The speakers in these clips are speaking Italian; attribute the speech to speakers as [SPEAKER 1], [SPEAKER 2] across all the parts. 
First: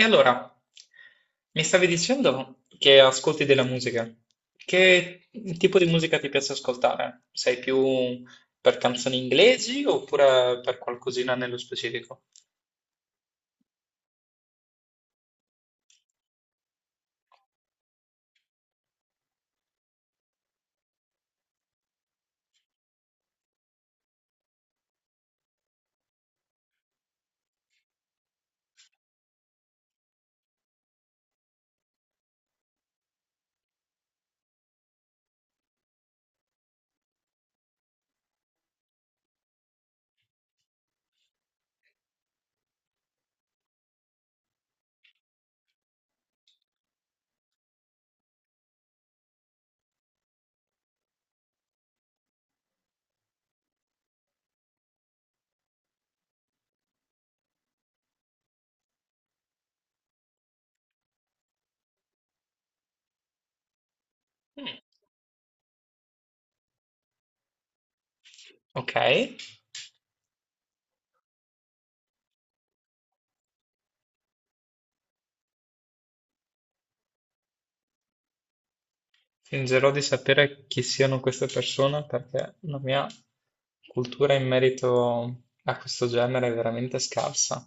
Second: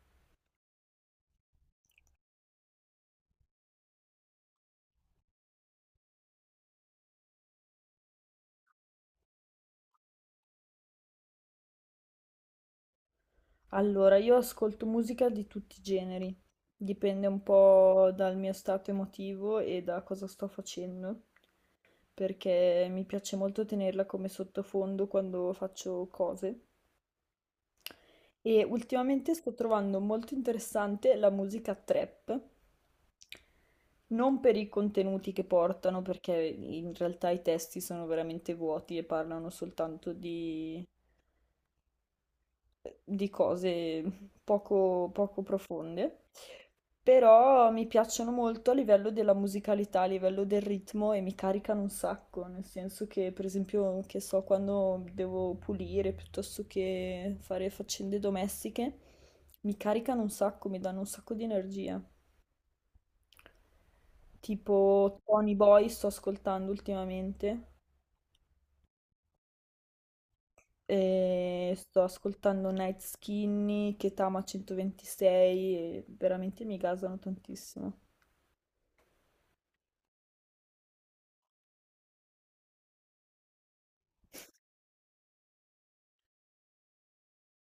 [SPEAKER 1] E allora, mi stavi dicendo che ascolti della musica. Che tipo di musica ti piace ascoltare? Sei più per canzoni inglesi oppure per qualcosina nello specifico?
[SPEAKER 2] Allora, io ascolto musica di tutti i generi, dipende un po' dal mio stato emotivo e da cosa sto facendo, perché mi piace molto tenerla come sottofondo quando faccio cose. E ultimamente sto trovando molto interessante la musica trap, non per i contenuti che portano, perché in realtà i testi sono veramente vuoti e parlano soltanto di cose poco profonde, però mi piacciono molto a livello della musicalità, a livello del ritmo e mi caricano un sacco, nel senso che per esempio, che so, quando devo pulire piuttosto che fare faccende domestiche, mi caricano un sacco, mi danno un sacco di energia.
[SPEAKER 1] Mm,
[SPEAKER 2] Tipo Tony Boy sto ascoltando ultimamente.
[SPEAKER 1] ok.
[SPEAKER 2] E sto ascoltando Night Skinny, Ketama 126, e veramente mi gasano tantissimo.
[SPEAKER 1] Fingerò di sapere chi siano queste persone perché la mia cultura in merito a questo genere è veramente scarsa.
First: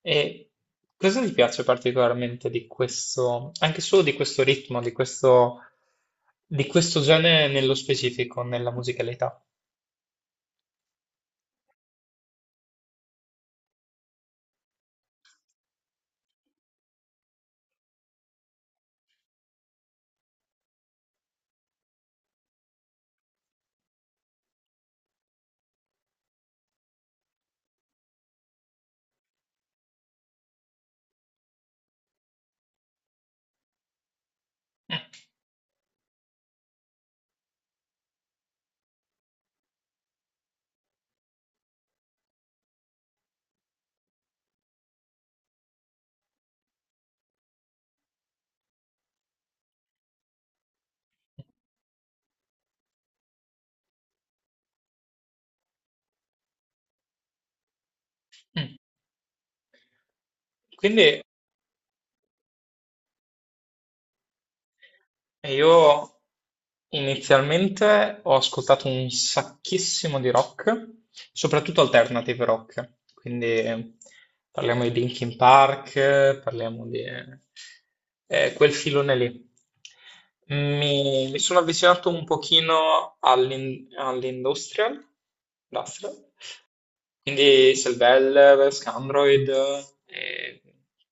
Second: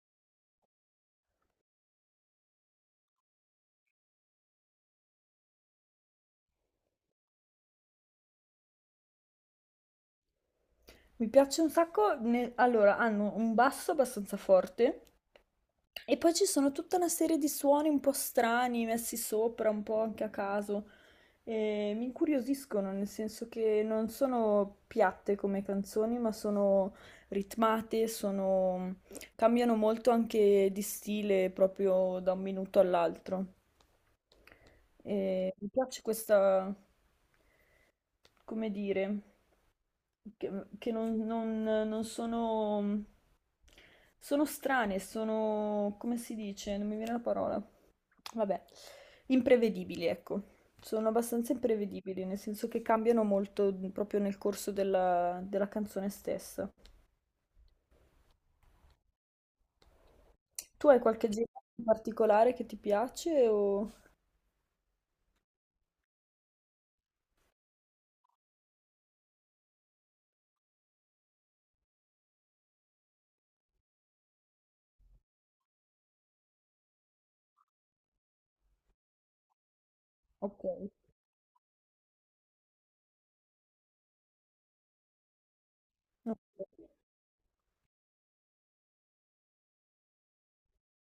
[SPEAKER 1] E cosa ti piace particolarmente di questo, anche solo di questo ritmo, di questo genere nello specifico, nella musicalità?
[SPEAKER 2] Mi piace un sacco, allora hanno un basso abbastanza forte e poi ci sono tutta una serie di suoni un po' strani messi sopra, un po' anche a caso. E mi incuriosiscono, nel senso che non sono piatte come canzoni, ma sono ritmate, sono cambiano molto anche di stile proprio da un minuto all'altro. E mi piace questa, come dire, che non, non- non sono, sono strane, sono, come si dice? Non mi viene la parola. Vabbè, imprevedibili, ecco. Sono abbastanza imprevedibili, nel senso che cambiano molto proprio nel corso della canzone stessa.
[SPEAKER 1] Mm.
[SPEAKER 2] Tu hai
[SPEAKER 1] Quindi
[SPEAKER 2] qualche genere in particolare che ti piace o
[SPEAKER 1] io Inizialmente ho ascoltato un sacchissimo di rock, soprattutto alternative rock, quindi parliamo di Linkin Park, parliamo di quel filone lì.
[SPEAKER 2] ok,
[SPEAKER 1] Mi sono avvicinato un pochino all'industrial, industrial,
[SPEAKER 2] no,
[SPEAKER 1] quindi Selvel, Scandroid e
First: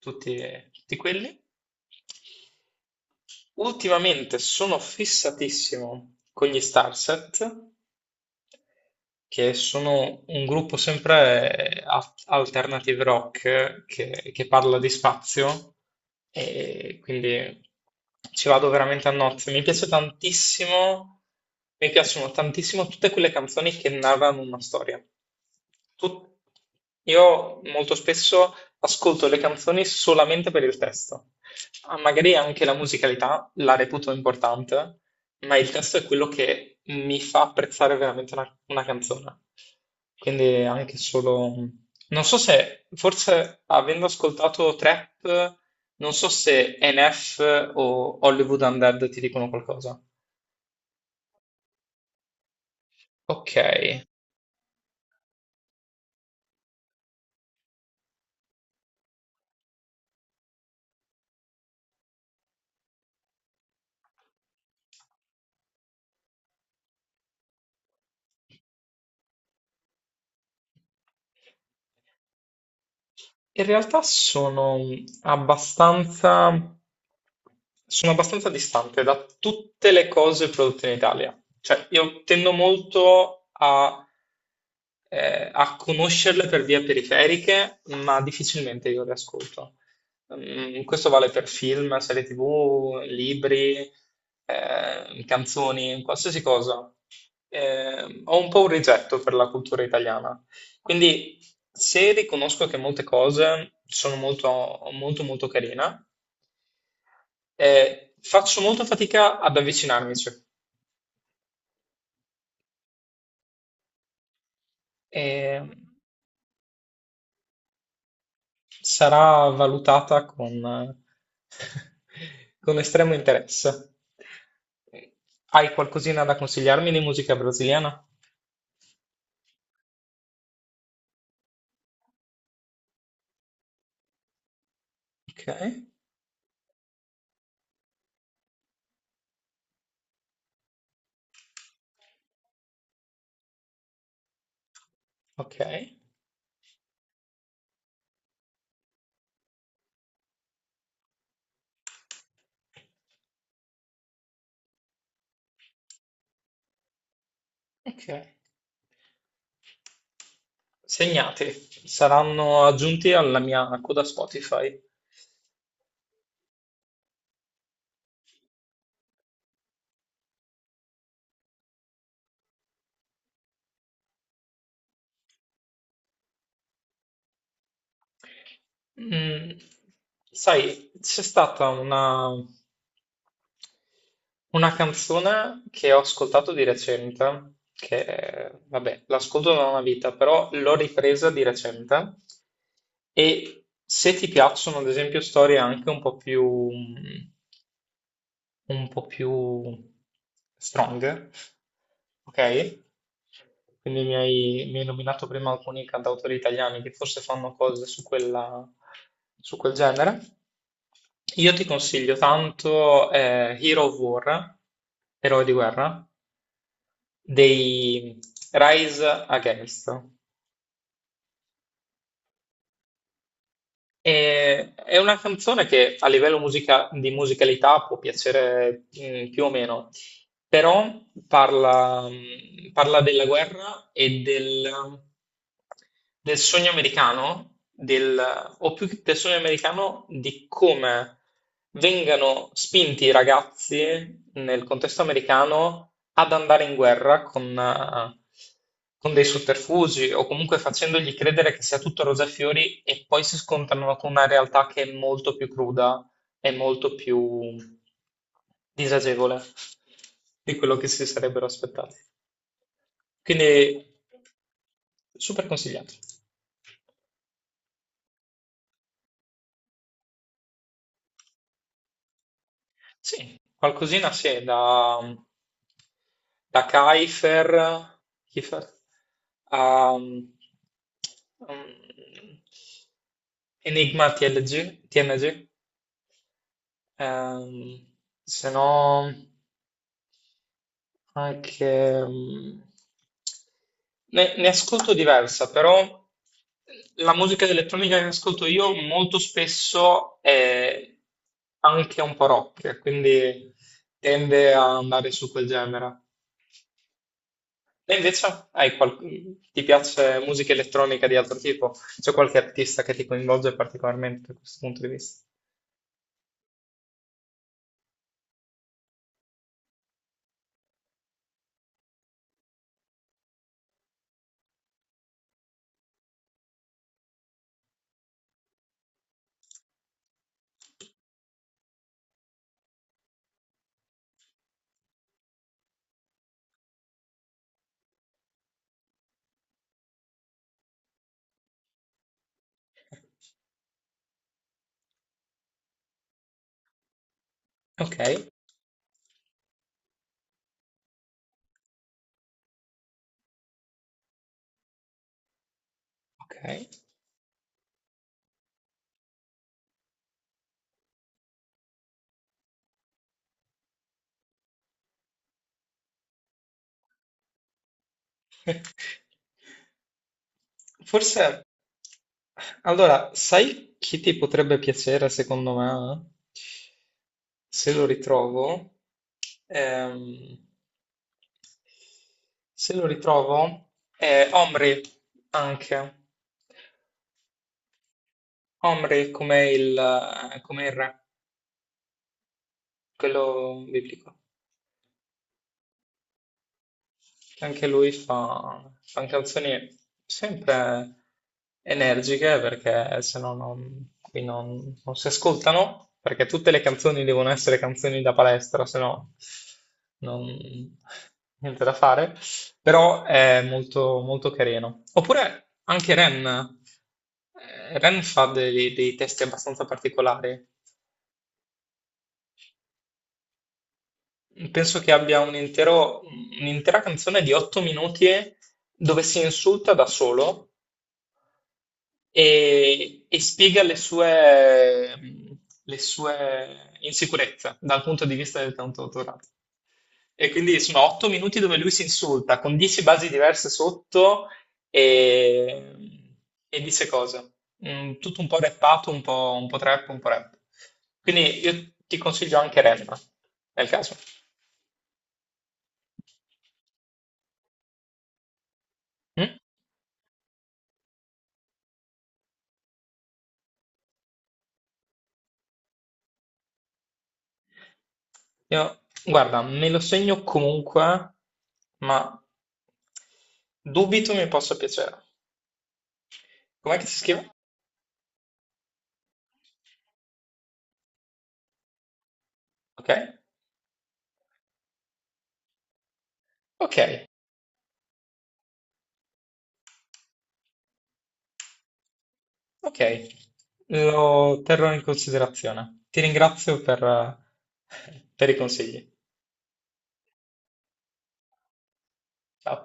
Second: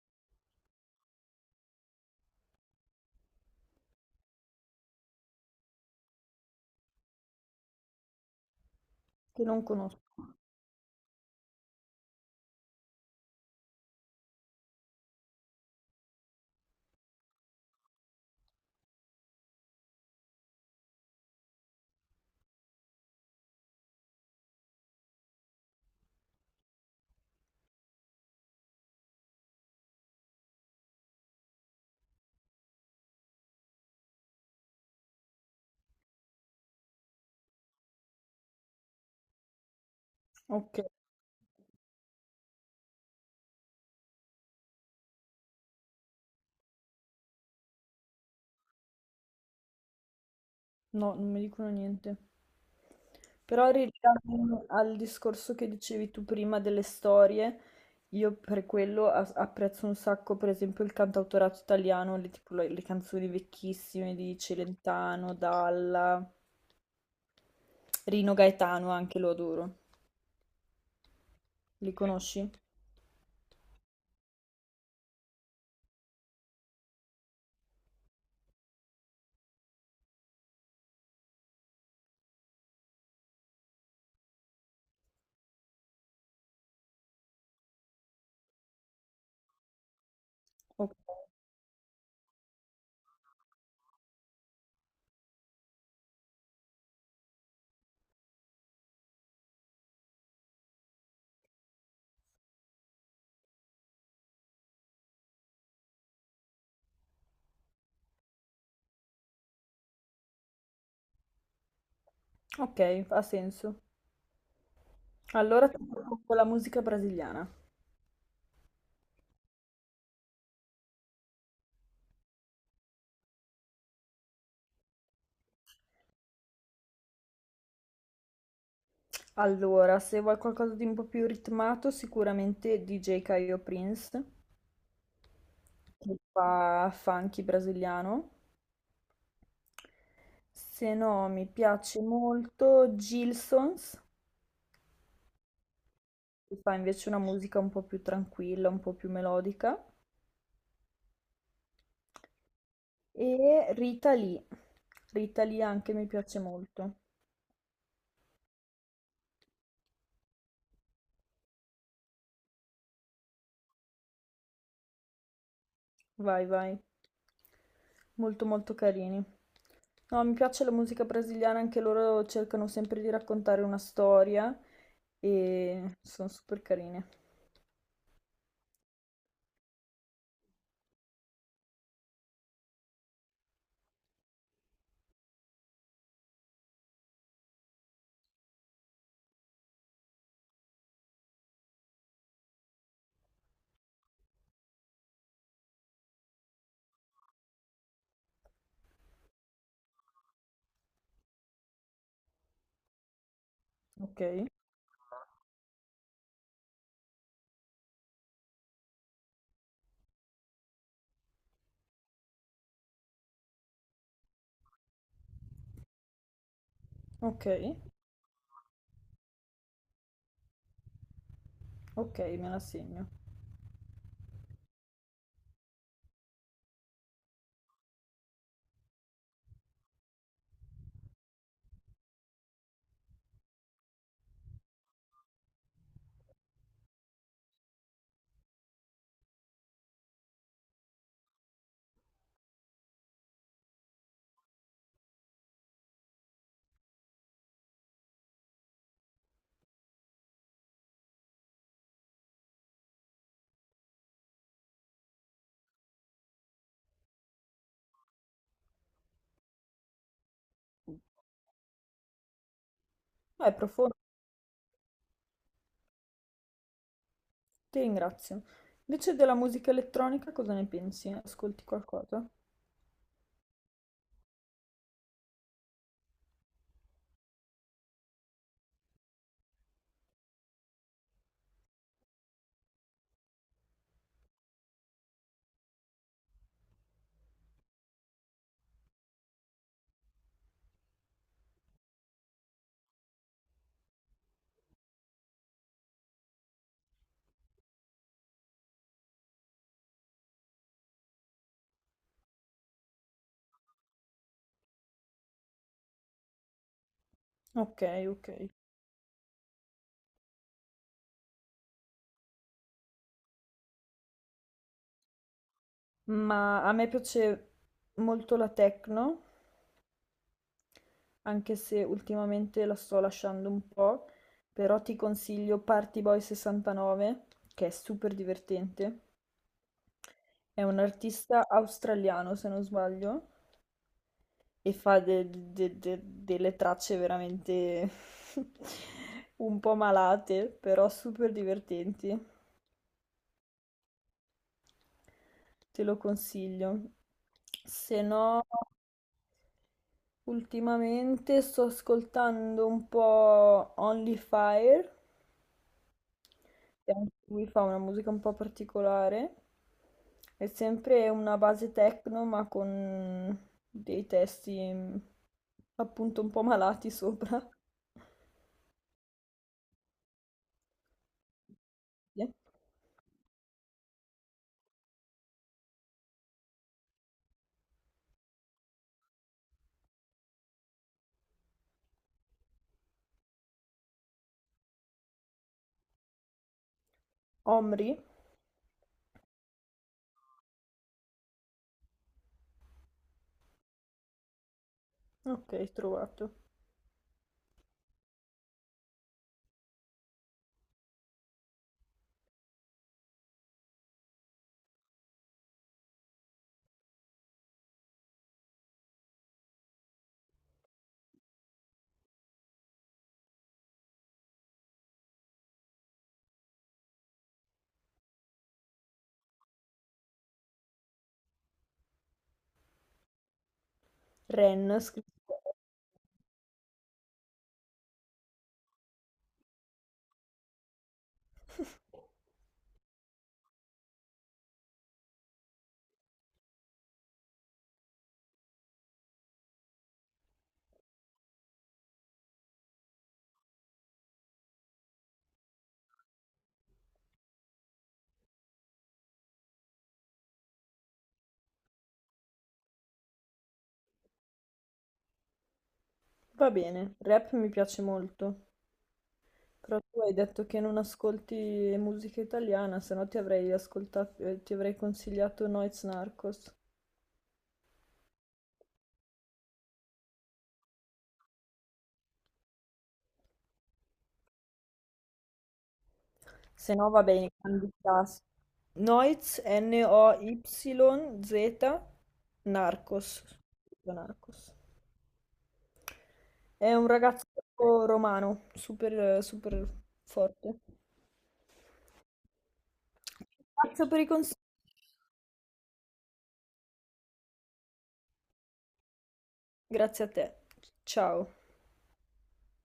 [SPEAKER 1] tutti, tutti quelli. Ultimamente sono fissatissimo con gli Starset
[SPEAKER 2] che
[SPEAKER 1] che
[SPEAKER 2] non conosco.
[SPEAKER 1] sono un gruppo sempre alternative rock che parla di spazio e quindi ci vado veramente a nozze. Mi piace tantissimo, mi piacciono tantissimo tutte quelle canzoni che narrano una storia. Tut- io molto spesso ascolto le canzoni solamente per il testo. Ah, magari anche la musicalità la reputo importante, ma il testo è quello che mi fa apprezzare veramente una canzone. Quindi
[SPEAKER 2] Ok.
[SPEAKER 1] anche solo. Non so se, forse avendo ascoltato Trap, non so se NF o Hollywood Undead ti dicono qualcosa.
[SPEAKER 2] No, non mi dicono niente.
[SPEAKER 1] Ok.
[SPEAKER 2] Però in realtà al discorso che dicevi tu prima delle storie, io per quello apprezzo un sacco, per esempio, il cantautorato italiano, le, tipo le canzoni vecchissime di Celentano, Dalla, Rino Gaetano, anche lo adoro. Li conosci?
[SPEAKER 1] In realtà abbastanza, sono abbastanza distante da tutte le cose prodotte in Italia. Cioè, io tendo molto a conoscerle per vie periferiche, ma difficilmente io le ascolto. Mm,
[SPEAKER 2] Ok,
[SPEAKER 1] questo vale per film, serie TV, libri, canzoni, qualsiasi cosa. Ho un po' un rigetto per la cultura italiana. Quindi se riconosco che molte cose sono molto, molto, molto carina, faccio molta fatica ad avvicinarmici
[SPEAKER 2] ok, ha senso.
[SPEAKER 1] e
[SPEAKER 2] Allora ti propongo la musica brasiliana.
[SPEAKER 1] sarà valutata con, con estremo interesse. Hai qualcosina da consigliarmi di musica brasiliana?
[SPEAKER 2] Allora, se vuoi qualcosa di un po' più ritmato, sicuramente DJ Caio Prince,
[SPEAKER 1] Ok,
[SPEAKER 2] che fa funky brasiliano. Se no, mi piace molto Gilsons,
[SPEAKER 1] ok,
[SPEAKER 2] che fa invece una musica un po' più tranquilla, un po' più melodica. E Rita Lee. Rita Lee anche mi piace molto.
[SPEAKER 1] ok. Segnati, saranno aggiunti alla mia coda Spotify.
[SPEAKER 2] Vai, vai. Molto, molto carini. No, mi piace la musica brasiliana, anche loro cercano sempre di raccontare una storia e sono super carine.
[SPEAKER 1] Mm, sai, c'è stata una canzone che ho ascoltato di recente, che vabbè, l'ascolto da una vita, però l'ho ripresa di recente. E se ti piacciono, ad esempio, storie anche un po' più strong, ok? Quindi mi
[SPEAKER 2] Ok,
[SPEAKER 1] hai, mi hai nominato prima alcuni cantautori italiani che forse fanno cose su quella, su quel genere. Io ti consiglio tanto Hero of War, Eroi di guerra,
[SPEAKER 2] ok,
[SPEAKER 1] dei Rise Against.
[SPEAKER 2] ok, me la segno.
[SPEAKER 1] È una canzone che a livello di musicalità può piacere più o meno, però parla della guerra e del sogno americano, o più che del sogno americano, di come vengano spinti i ragazzi nel contesto americano ad andare in guerra con dei sotterfugi o comunque facendogli credere che sia tutto rose e fiori e poi si scontrano con una realtà che è molto più cruda, è molto più disagevole di quello che si sarebbero aspettati. Quindi
[SPEAKER 2] È profondo,
[SPEAKER 1] super consigliato.
[SPEAKER 2] ti ringrazio. Invece della musica elettronica cosa ne pensi? Ascolti qualcosa?
[SPEAKER 1] Sì, qualcosina sì, da Kiefer a Enigma TLG, TNG, ehm, se no, anche, ne ascolto diversa, però la musica elettronica che ascolto io molto spesso è anche un po' rock, quindi tende a andare su quel genere.
[SPEAKER 2] Ok,
[SPEAKER 1] E invece
[SPEAKER 2] ok.
[SPEAKER 1] hai ti piace musica elettronica di altro tipo? C'è qualche artista che ti coinvolge particolarmente da questo punto di vista?
[SPEAKER 2] Ma a me piace molto la techno, anche se ultimamente la sto lasciando un po', però ti consiglio Party Boy 69, che è super divertente. È un artista australiano, se non sbaglio, e fa delle tracce veramente un po' malate, però super divertenti. Te lo consiglio.
[SPEAKER 1] Ok,
[SPEAKER 2] Se no, ultimamente sto ascoltando un po' Only Fire,
[SPEAKER 1] ok.
[SPEAKER 2] che anche lui fa una musica un po' particolare. È sempre una base techno, ma con dei testi appunto un po' malati sopra.
[SPEAKER 1] Forse,
[SPEAKER 2] Sì.
[SPEAKER 1] allora, sai chi ti potrebbe piacere secondo me? Se lo ritrovo, ehm, se lo ritrovo, è Omri anche.
[SPEAKER 2] Omri,
[SPEAKER 1] Omri come il re, quello biblico,
[SPEAKER 2] ok, trovato.
[SPEAKER 1] che anche lui fa canzoni sempre energiche perché se no non, qui non si ascoltano, perché tutte le canzoni devono essere canzoni da palestra, se no non, niente da fare, però è molto, molto carino. Oppure anche Ren fa dei testi abbastanza particolari.
[SPEAKER 2] Ren,
[SPEAKER 1] Penso che abbia
[SPEAKER 2] scritto.
[SPEAKER 1] un'intera canzone di 8 minuti dove si insulta da solo e spiega le sue insicurezze dal punto di vista del cantautorato. E quindi sono 8 minuti dove lui si insulta con 10 basi diverse sotto e, e dice cose. Mm, tutto un po' rappato, un po' trap, un po' rap. Quindi io ti consiglio anche rap, nel caso.
[SPEAKER 2] Va bene, rap mi piace molto.
[SPEAKER 1] Mm?
[SPEAKER 2] Però tu hai detto che non ascolti musica italiana, se no ti avrei ascoltato, ti avrei consigliato Noiz Narcos.
[SPEAKER 1] Io- Guarda, me lo segno comunque, ma dubito mi possa piacere.
[SPEAKER 2] Se
[SPEAKER 1] Com'è
[SPEAKER 2] no
[SPEAKER 1] che si
[SPEAKER 2] va bene,
[SPEAKER 1] scrive?
[SPEAKER 2] grandi classici. Noiz, NOYZ,
[SPEAKER 1] Ok,
[SPEAKER 2] Narcos. Scritto Narcos. È un
[SPEAKER 1] ok,
[SPEAKER 2] ragazzo romano, super, super forte.
[SPEAKER 1] ok.
[SPEAKER 2] Grazie per i consigli.
[SPEAKER 1] Lo terrò in considerazione. Ti ringrazio per, per i consigli.
[SPEAKER 2] Grazie a te. Ciao.
[SPEAKER 1] Ciao.